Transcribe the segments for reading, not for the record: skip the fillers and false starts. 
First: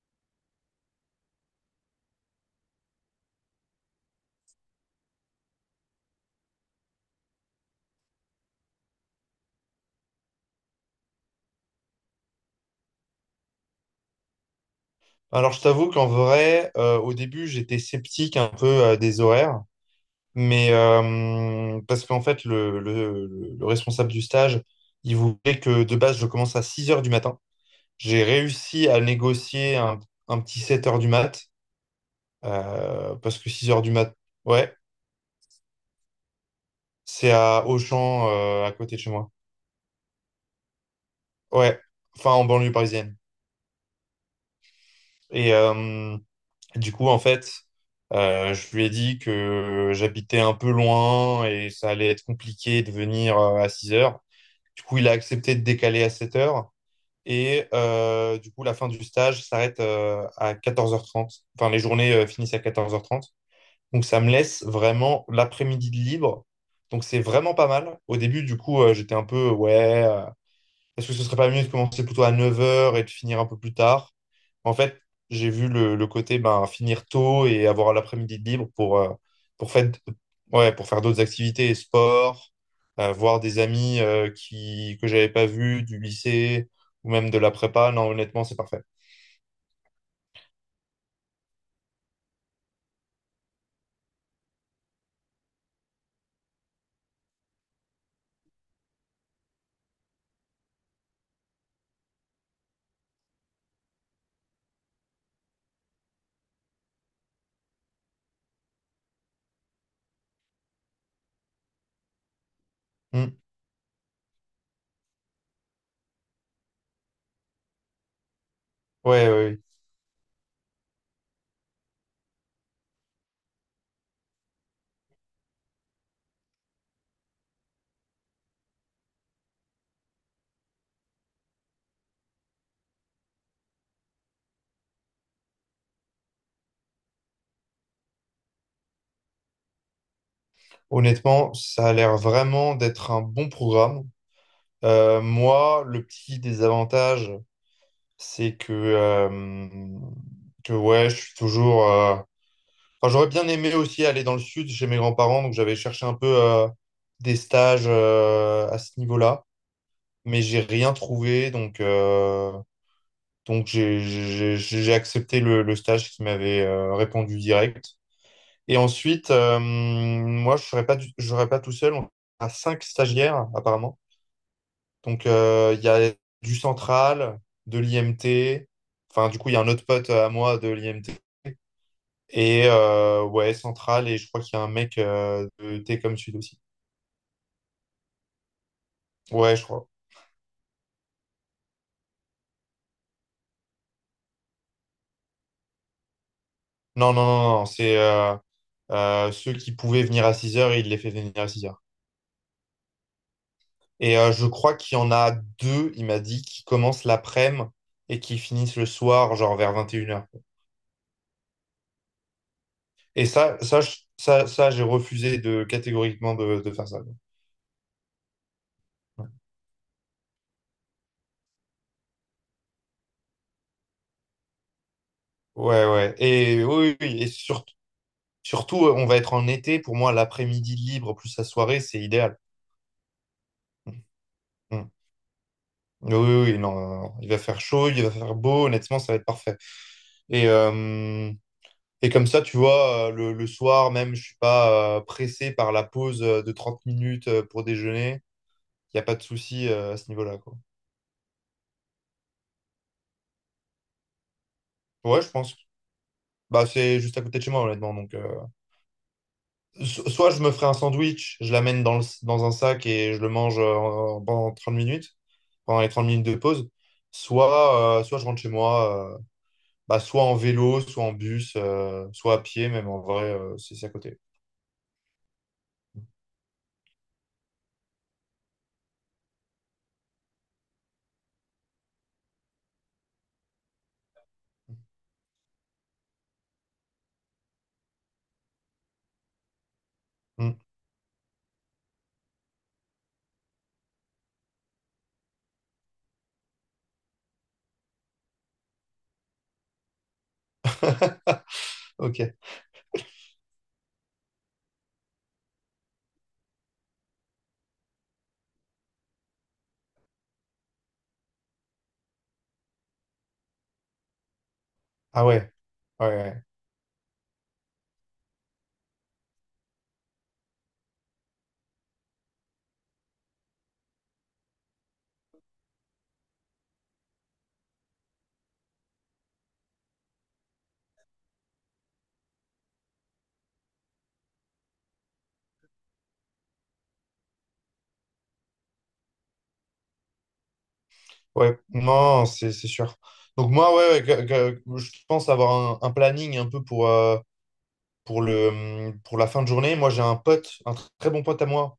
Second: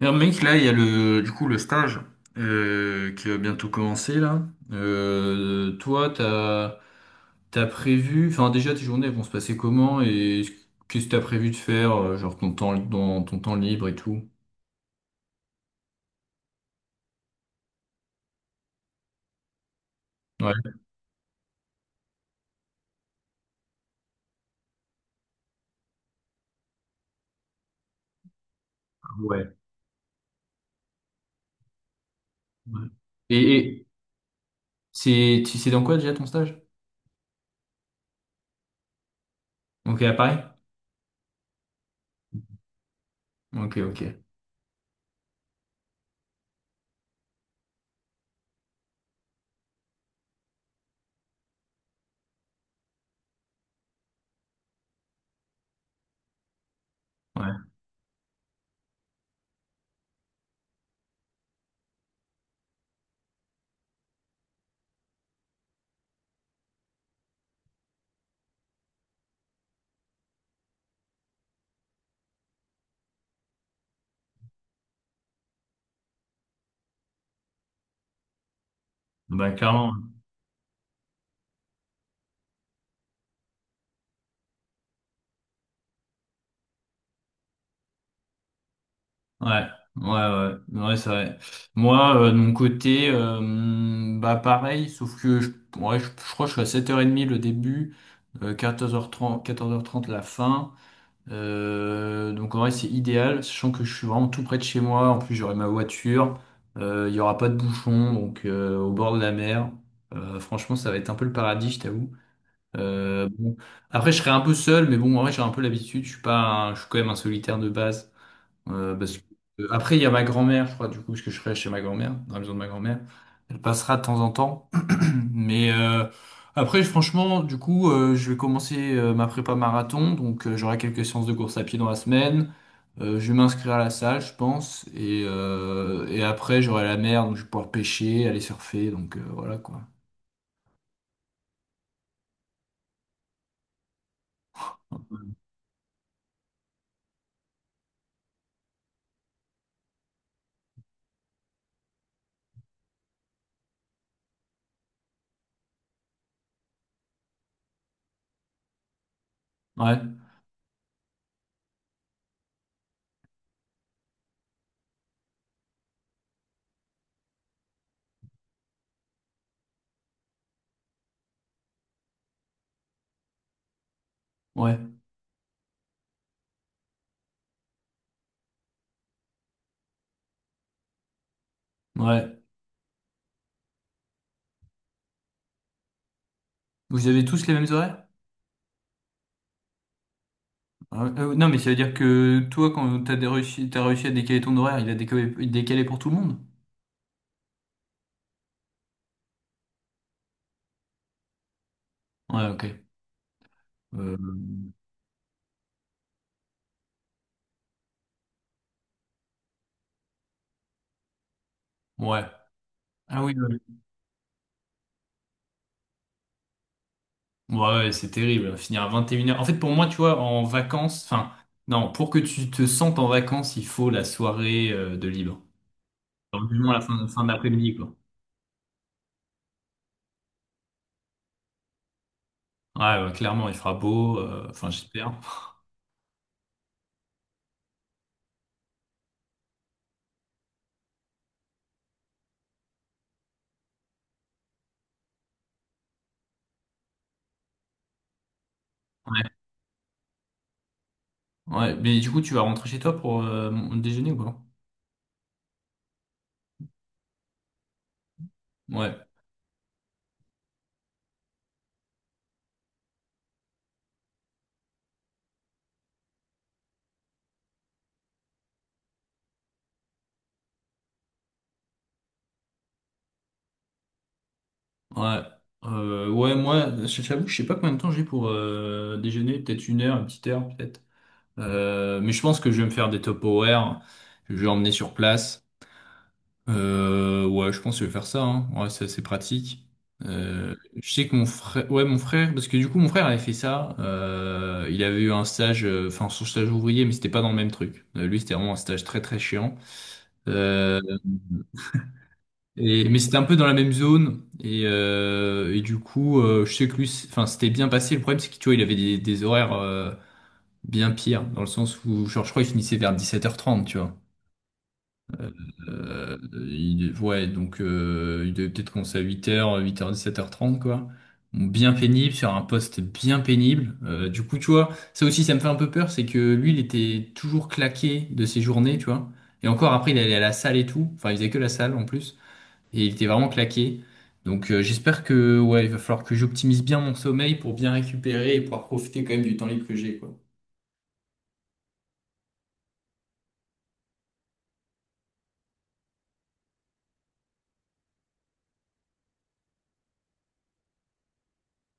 Alors, mec, là, il y a le, du coup, le stage qui va bientôt commencer, là. Toi, t'as prévu, enfin, déjà, tes journées elles vont se passer comment et qu'est-ce que t'as prévu de faire, genre ton temps, dans ton temps libre et tout? Alors, je t'avoue qu'en vrai, au début, j'étais sceptique un peu des horaires, mais Ouais. Parce qu'en fait, responsable du stage, il voulait que de base, je commence à 6 heures du matin. J'ai réussi à Ouais, négocier un petit 7 heures du mat, ouais. Et, parce que 6 heures et du mat, ouais, c'est, tu c'est dans quoi déjà ton stage? c'est à Auchan, à côté de chez moi. Ok, à Paris? Ouais, enfin, en banlieue parisienne. Ok, ok. Et, du coup, en fait, je lui ai dit que j'habitais un peu loin et ça allait être compliqué de venir à 6 heures. Du coup, il a accepté de décaler à 7 heures. Ouais. Et du coup, la fin du stage s'arrête à 14h30. Enfin, les journées finissent à 14h30. Donc, ça me laisse vraiment l'après-midi de libre. Donc, c'est vraiment pas mal. Au début, du coup, j'étais un peu, ouais, est-ce que ce serait pas mieux de commencer plutôt à 9 heures et de finir un peu plus tard? En fait, j'ai vu le côté ben, finir tôt et avoir l'après-midi de libre pour, Bah, faire, clairement. ouais, pour faire d'autres activités, sport, voir des amis que j'avais pas vus du lycée ou même de la prépa. Non, honnêtement, c'est parfait. Ouais, ouais, ouais, ouais, c'est vrai. Moi, de mon côté, bah pareil, sauf que ouais, je crois que je suis à 7h30 le début, 14h30, la fin. Donc en vrai, c'est idéal, sachant que je suis vraiment tout près de chez moi. En plus, j'aurai ma voiture, il y aura pas de bouchon, donc au bord de la mer. Franchement, ça va être un peu le paradis, je t'avoue. Hmm. Bon. Après, je serai un peu seul, mais bon, en vrai, j'ai un peu l'habitude. Je suis pas, je suis quand même un solitaire de base. Euh, parce que- Ouais, ouais, ouais. Après, il y a ma grand-mère, je crois, du coup, parce que je serai chez ma grand-mère, dans la maison de ma grand-mère. Elle passera de temps en temps. Mais après, franchement, du coup, je vais commencer ma prépa marathon. Donc, j'aurai quelques séances de course à pied dans la semaine. Je vais m'inscrire à la salle, je pense. Et après, j'aurai la mer, donc je vais pouvoir pêcher, aller surfer. Donc, voilà, quoi. Honnêtement, ça a l'air vraiment d'être un bon programme. Moi, le petit désavantage, c'est que ouais, je suis toujours. Enfin, j'aurais bien aimé aussi aller dans le sud chez mes grands-parents, donc j'avais cherché un peu des stages à ce niveau-là, Ouais, mais j'ai rien trouvé, donc j'ai accepté le stage qui m'avait répondu direct. Et ensuite, moi, je serais pas tout seul, on a cinq stagiaires apparemment. ouais, Donc il y a du central, de l'IMT, enfin du coup il y a un autre pote à moi de l'IMT. ouais. Et ouais, Central, et je crois qu'il y a un mec de Técom Sud aussi. Vous avez tous les mêmes horaires? Ouais, je crois. Ah, ouais. Non, mais ça veut dire que toi, quand t'as réussi à décaler ton horaire, il a décalé, décalé pour tout le monde? Non, non, non, non, c'est ceux qui pouvaient venir à 6 heures il les fait venir à 6 heures. Ouais, ok. Et je Euh, crois qu'il y en a deux, il m'a dit, qui commencent l'après-midi et qui finissent le soir, genre vers 21 heures. ouais. Ah Et oui, oui. Ça j'ai refusé de catégoriquement de faire ça. Ouais, ouais, c'est terrible. Finir à vingt et Ouais, une heures. En fait, pour moi, tu vois, en vacances, enfin, non, pour que tu te sentes en vacances, il faut la soirée de libre. ouais, ouais. Alors, du Et moins la oui, oui, oui. fin d'après-midi, quoi. Surtout, on va être en été. Pour moi, l'après-midi libre plus la soirée, c'est idéal. Ouais, ouais, clairement, il fera Mm. beau. Enfin, Mm. j'espère. Oui, oui, oui, non, non, non. Il va faire chaud, il va faire beau, honnêtement, ça va être parfait. Et, euh, et comme ça, tu vois, le soir même, je suis pas pressé par la pause de 30 minutes pour déjeuner. Il n'y a pas de Ouais. souci à ce niveau-là, quoi. Ouais, mais du coup, tu vas rentrer chez toi pour déjeuner ou quoi? Ouais, je pense. Bah, c'est juste à côté de chez moi, honnêtement. Donc, Ouais, soit je me ferai un sandwich, je l'amène dans dans un sac et je le mange pendant 30 minutes, pendant les 30 minutes de pause. Soit, soit je rentre chez moi, bah, soit en vélo, soit en bus, soit à pied, même en vrai, c'est à côté. ouais. Ouais, moi, j'avoue, que je sais pas combien de temps j'ai pour déjeuner. Peut-être une heure, une petite heure, peut-être. Mais je pense que je vais me faire des top horaires. Je vais emmener sur place. Ouais, je pense que je vais faire ça. Hein. Ouais, c'est assez pratique. Euh, Hmm. je sais que mon frère, ouais, mon frère, parce que du coup, mon frère avait fait ça. Il avait eu un stage, enfin, son stage ouvrier, mais c'était pas dans le même truc. Lui, c'était vraiment un stage très très chiant. Euh, Ok. et, mais c'était un peu dans la même zone. Et du coup, je sais que lui, enfin, c'était bien passé. Le problème, c'est que tu vois, il avait des horaires bien pires, dans le sens où, genre, je crois, il finissait vers dix-sept heures trente, tu vois. Ah ouais, ouais, Euh, ouais. Ouais, donc il devait peut-être commencer à huit heures dix, sept heures trente quoi. Bon, bien pénible, sur un poste bien pénible. Du coup, tu vois, ça aussi, ça me fait un peu peur, c'est que lui, il était toujours claqué de ses journées, tu vois. Et encore, après, il allait à la salle et tout. Enfin, il faisait que la salle, en plus. Et il était vraiment claqué. Donc, j'espère que, ouais, il va falloir que j'optimise bien mon sommeil pour bien récupérer et pouvoir profiter quand même du temps libre que j'ai, quoi. Ouais. Non, c'est sûr. Donc moi, ouais, ouais, je pense avoir un planning un peu pour, pour la fin de journée. Moi, j'ai un pote, très bon pote à moi,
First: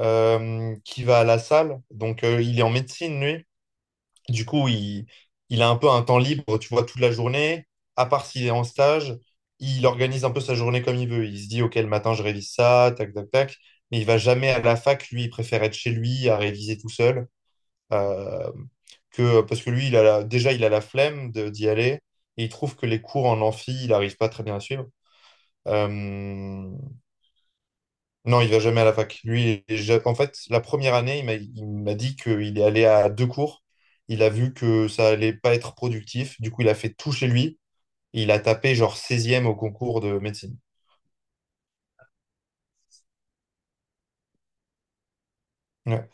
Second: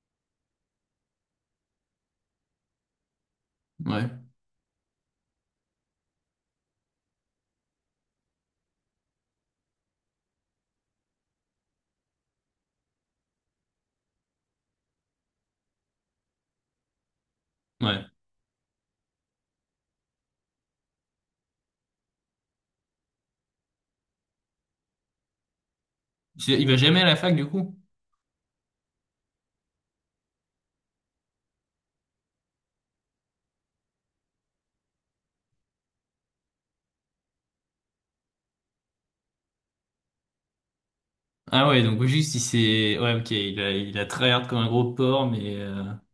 qui va à la salle. Donc, il est en médecine, lui. Ouais, Du coup, il a un peu un temps libre, tu vois, toute la journée, à part s'il est en stage, il organise un peu sa journée comme il veut. Il se dit, OK, le matin, je révise ça, tac, tac, tac. Mais il va jamais à la fac, lui, il préfère être chez lui à réviser tout seul. ouais. euh, parce que lui, déjà, il a la flemme d'y aller. Et il trouve que les cours en amphi, il n'arrive pas très bien à suivre. C'est- il Euh, va jamais à la fac, du coup? non, il va jamais à la fac. Lui, en fait, la première année, il m'a dit qu'il est allé à deux cours. Il a vu que ça allait pas être productif. Du coup, il a fait tout chez lui. Il a tapé genre 16e au concours de médecine. Ah ouais, donc juste il s'est... Ouais, ok, il a tryhard comme un gros porc, mais... Ouais,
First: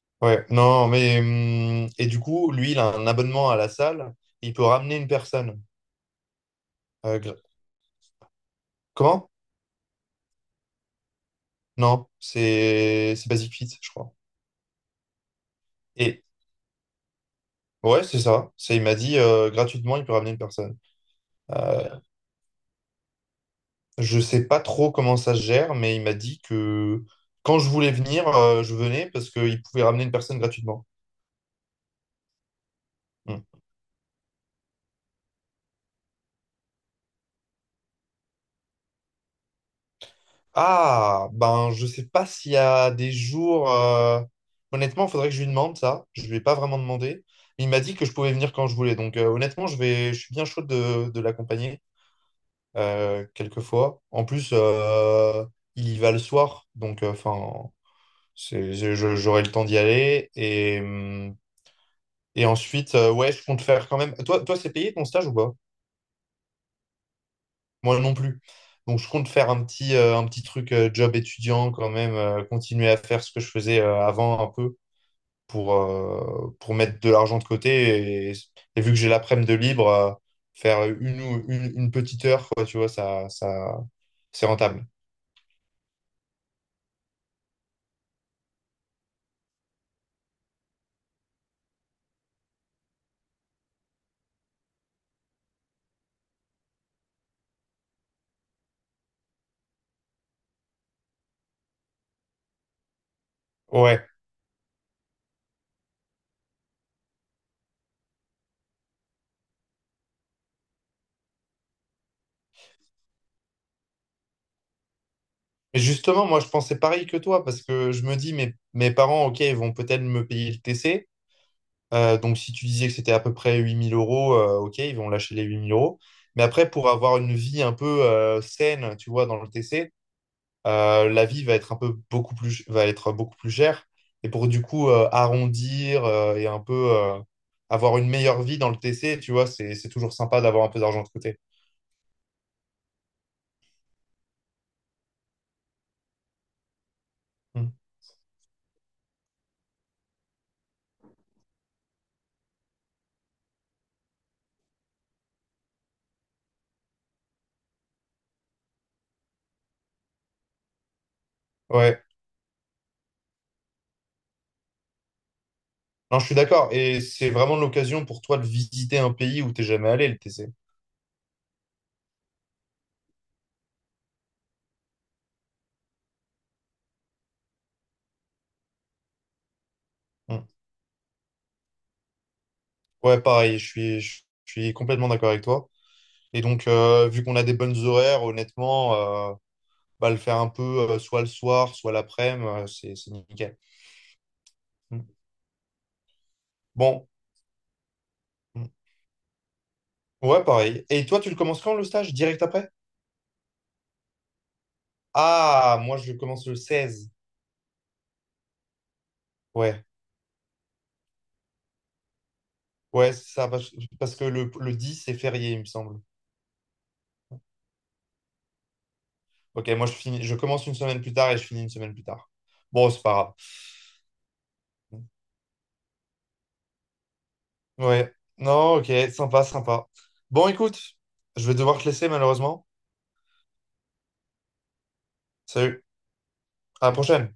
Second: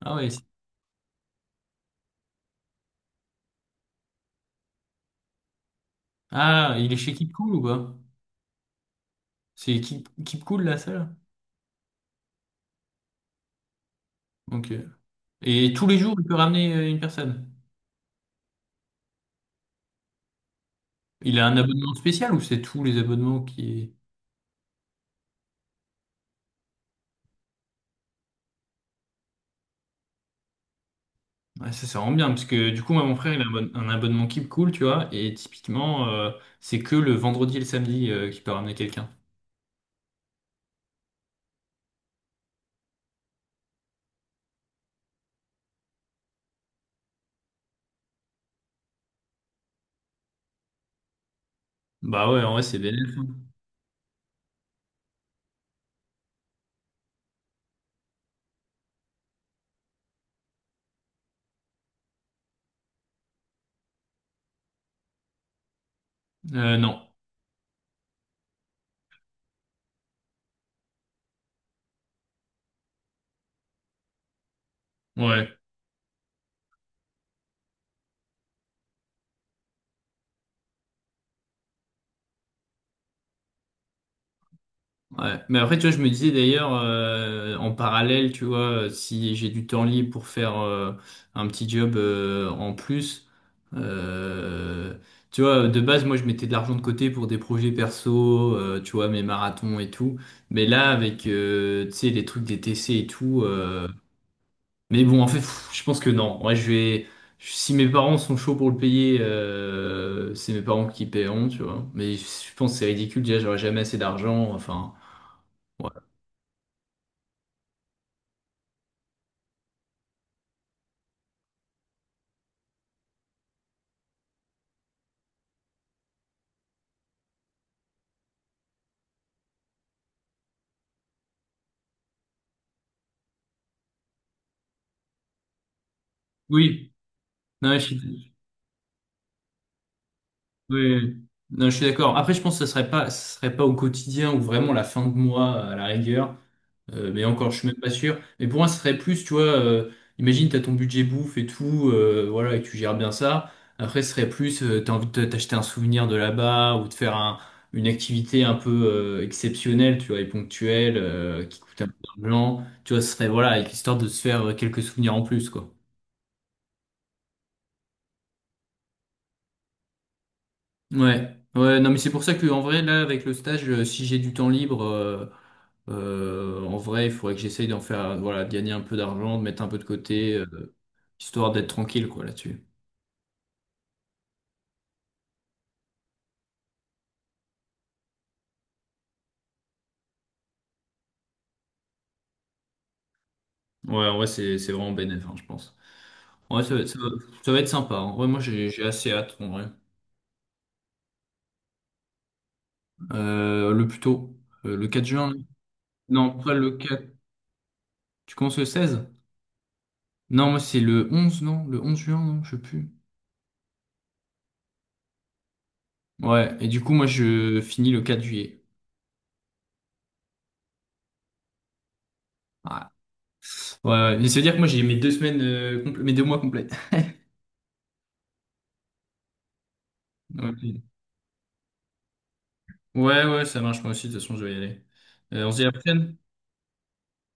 Ah ouais. C'est- ouais. Non, mais et du coup, lui, il a un abonnement à la salle. Il peut ramener une personne. ah, il est chez Euh, Keep gra- Cool ou quoi? comment? C'est Keep, Keep Cool la salle? Non, c'est Basic Fit, je crois. Ok. Et tous les jours, il Et peut ramener une personne. ouais, c'est ça. C'est, il m'a dit gratuitement, il peut ramener une personne. Il a un Euh, abonnement spécial ou c'est tous les abonnements qui... Je sais pas trop comment ça se gère, mais il m'a dit que quand je voulais venir, je venais parce qu'il pouvait ramener une personne gratuitement. Ouais, ça rend bien, parce que du coup, moi, mon frère, il a Hmm. Un abonnement Keep Cool, tu vois, et typiquement, c'est que le vendredi et le samedi qu'il peut ramener quelqu'un. Ah, ben je sais pas s'il y a des jours. Honnêtement, il faudrait que je lui demande ça. Je lui ai pas vraiment demandé. Il m'a dit que je pouvais venir quand je voulais. Donc honnêtement, je vais... je suis bien chaud de l'accompagner Bah ouais, en vrai, c'est bénéfique. quelquefois. En plus, il y va le soir, donc enfin, c'est... j'aurai le temps d'y aller et. Hmm. Et ensuite, ouais, je compte faire quand même. Toi, toi, c'est payé ton stage ou pas? Non. Moi non plus. Donc, je compte faire un petit truc job étudiant quand même, continuer à faire ce que je faisais avant un peu Ouais. Pour mettre de l'argent de côté. Et vu que j'ai l'après-midi de libre, faire une petite heure, quoi, tu vois, ça, c'est rentable. Ouais. Mais après, tu vois, je me disais d'ailleurs, en parallèle, tu vois, si j'ai du temps libre pour faire un petit job en plus, euh, tu vois, de base, moi, je mettais de l'argent de côté pour des projets perso, tu vois, mes marathons et tout. Mais là, avec, tu sais, les trucs des TC et tout, Ouais. mais bon, en fait, pff, je pense que non. Ouais, je vais, si mes parents sont chauds pour le payer, c'est mes parents qui paieront, tu vois. Mais je pense que c'est ridicule, déjà, j'aurais jamais assez d'argent, enfin. Et Ouais. justement, moi, je pensais pareil que toi parce que je me dis, mes, mes parents, ok, ils vont peut-être me payer le TC. Donc, si tu disais que c'était à peu près 8000 euros, ok, ils vont lâcher les 8000 euros. Mais après, pour avoir une vie un peu saine, tu vois, dans le TC, la vie va être un peu beaucoup plus, va être beaucoup plus chère. Et pour du coup arrondir et un peu Oui, non, je avoir une suis, meilleure vie dans le TC, tu vois, c'est toujours sympa d'avoir un peu oui, d'argent de oui. côté. Non, je suis d'accord. Après, je pense que ce serait pas au quotidien ou vraiment la fin de mois à la rigueur. Mais encore, je suis Mm. même pas sûr. Mais pour moi, ce serait plus, tu vois, imagine, t'as ton budget bouffe et tout, voilà, et tu gères bien ça. Après, ce serait plus, t'as envie de t'acheter un souvenir de là-bas ou de une activité un peu exceptionnelle, tu vois, et ponctuelle, qui coûte un peu Ouais, d'argent. Tu vois, ce serait, voilà, avec l'histoire de se faire quelques souvenirs en plus, quoi. non, je suis d'accord. Et c'est vraiment l'occasion pour toi de visiter un pays où t'es jamais allé, le TC. Ouais, ouais, non, mais c'est pour ça que en vrai, là, avec le stage, si j'ai du temps libre, en vrai, il faudrait que j'essaye d'en faire, voilà, de gagner un peu d'argent, de mettre un peu de côté, Mm. Histoire d'être tranquille, quoi, là-dessus. Ouais, pareil, je suis complètement d'accord avec toi. Et donc, vu qu'on a des bonnes horaires, honnêtement, euh, bah, le faire un peu soit le soir, soit l'après-midi, c'est nickel. Ouais, en vrai, c'est vraiment Mm. bénéf, hein, je pense. Ouais, Bon. Ça va être sympa. Hein. Ouais, moi, Mm. j'ai assez hâte, en vrai. Ouais, pareil. Et toi, tu le commences quand le stage? Direct après? Le plus tôt, le 4 juin. Là. Ah, moi, je le Non, commence pas le le 4. 16. Tu commences le 16? Ouais, Non, moi, c'est le 11, non? Le 11 juin, non? Je sais plus. ouais, c'est ça, parce que le 10, c'est férié, il me semble. Ouais, et du coup, moi, je finis le 4 juillet. Ok, moi, je finis, je commence une semaine plus tard et je finis une semaine plus tard. Bon, Ah, c'est pas grave. ouais, ouais. Et c'est-à-dire que moi, j'ai mes deux semaines, mes deux mois complets. Ouais, non, ok, sympa, sympa. Bon, écoute, je vais devoir te laisser, malheureusement. Ouais, ouais, ouais, ça marche, moi aussi. De toute façon, je vais y aller. On se dit à la Salut, prochaine. à la prochaine.